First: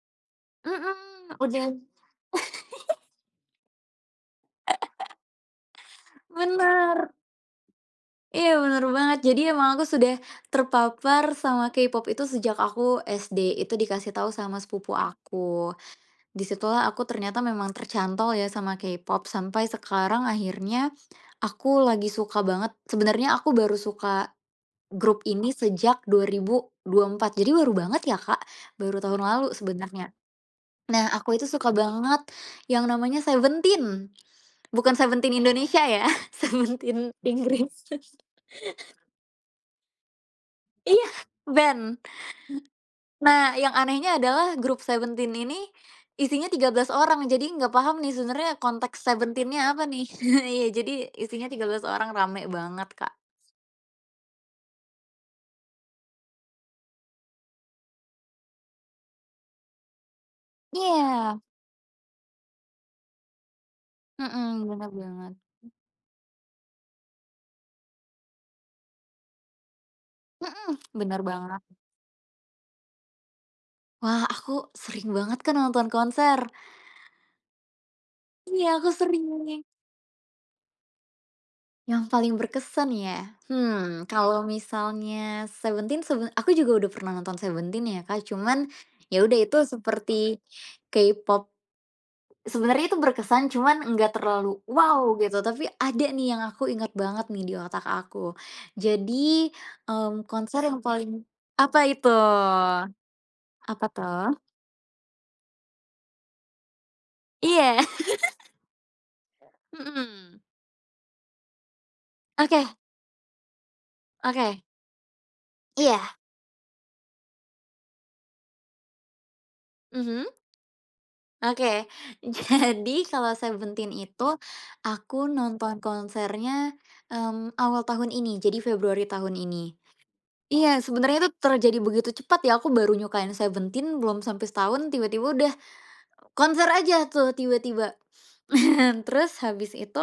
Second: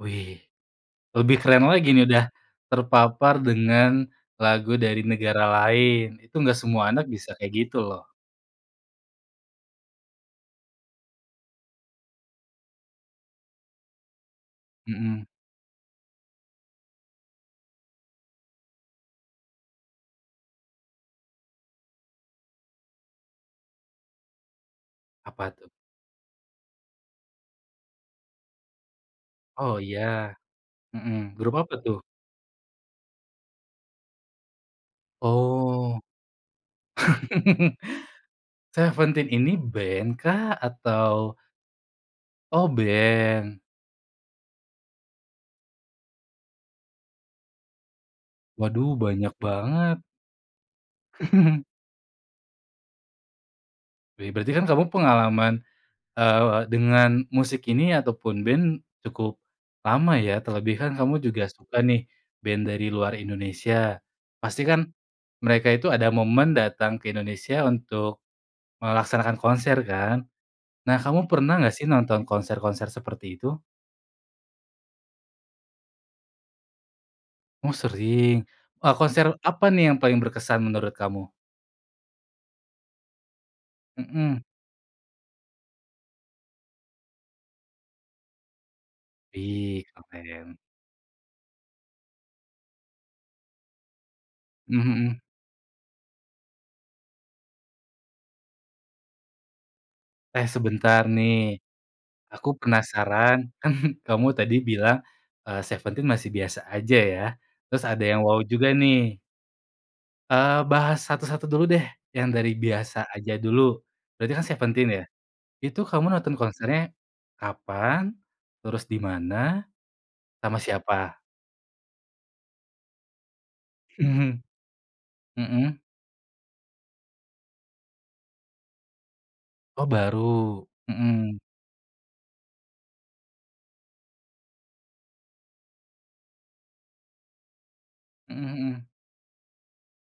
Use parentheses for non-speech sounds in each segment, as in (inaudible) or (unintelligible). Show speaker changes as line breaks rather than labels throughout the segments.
Wih,
Mhm.
lebih keren lagi nih dah,
(unintelligible) (laughs)
terpapar dengan lagu dari negara lain.
(laughs)
Itu enggak semua anak
Bener.
bisa kayak gitu, loh.
Iya, benar banget. Jadi emang aku sudah terpapar sama K-Pop itu sejak aku SD. Itu dikasih tahu sama sepupu
Mhm.
aku, di situlah aku ternyata memang tercantol ya sama K-Pop sampai sekarang akhirnya aku lagi suka banget sebenernya aku baru suka grup
Apa,
ini
tuh?
sejak 2024. Jadi baru banget ya, Kak, baru tahun lalu
Oh,
sebenarnya.
ya.
Nah,
Mhm,
aku itu
grup
suka
apa, tuh?
banget yang namanya Seventeen, bukan Seventeen Indonesia
Oh.
ya, Seventeen
(laughs)
Inggris. (laughs)
Seventeen ini ben kah
Iya,
atau
ben.
Oh,
Nah,
ben.
yang anehnya adalah grup Seventeen ini isinya 13 orang, jadi nggak paham nih sebenernya
Waduh,
konteks
banyak
Seventeen-nya apa
banget.
nih. Iya, jadi isinya tiga
(laughs)
belas orang, rame banget, Kak.
Be berarti kan kamu pengalaman, eee, dengan musik ini ataupun ben cukup lama, ya. Terlebihkan kamu
Iya.
juga suka nih ben dari luar Indonesia, pasti
Heeh,
kan
bener banget.
mereka itu ada momen datang ke Indonesia untuk melaksanakan konser kan?
Mhm.
Nah,
Bener
kamu
banget.
pernah nggak sih nonton konser-konser seperti itu?
Wah, aku sering banget, Kak, nonton konser.
Oh, sering.
Iya, aku
Wah, konser
sering.
apa nih yang paling berkesan menurut kamu?
Yang paling berkesan, ya? Hmm,
Heeh.
kalau misalnya Seventen sebe aku juga udah pernah nonton Seventeen ya, Kak. Cuman ya udah itu
Wih,
seperti
keren.
K-Pop sebenarnya itu berkesan, cuman nggak terlalu
Heeh
wow,
heeh.
gitu, tapi ada nih yang aku inget banget nih di otak aku, jadi, mmm,
Eh,
konser yang
sebentar
paling
nih,
apa itu?
aku penasaran. Kan
Apa
kamu
tuh?
tadi bilang, eee, Seventeen masih biasa aja ya,
Iya.
terus ada yang wow juga nih.
(laughs) Mhm.
Eee, bahas satu-satu dulu deh, yang dari
Oke.
biasa aja dulu. Berarti kan
Oke.
Seventeen ya, itu kamu
Iya.
nonton konsernya kapan, terus dimana,
Mhm.
sama siapa?
Oke. Jadi, kalau Seventeen itu
Mhm.
aku nonton
Heeh.
konsernya, mmm, awal tahun ini. Jadi Februari tahun ini.
Oh, baru.
Iya, sebenernya
Mhm.
terjadi begitu cepat ya, aku baru nyukain Seventeen belum sampe setahun tiba-tiba udah konser aja tuh tiba-tiba,
Mhm mhm.
(chuckles) terus habis itu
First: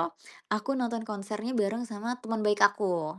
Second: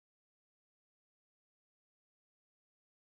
aku nonton konsernya bareng sama teman baik aku.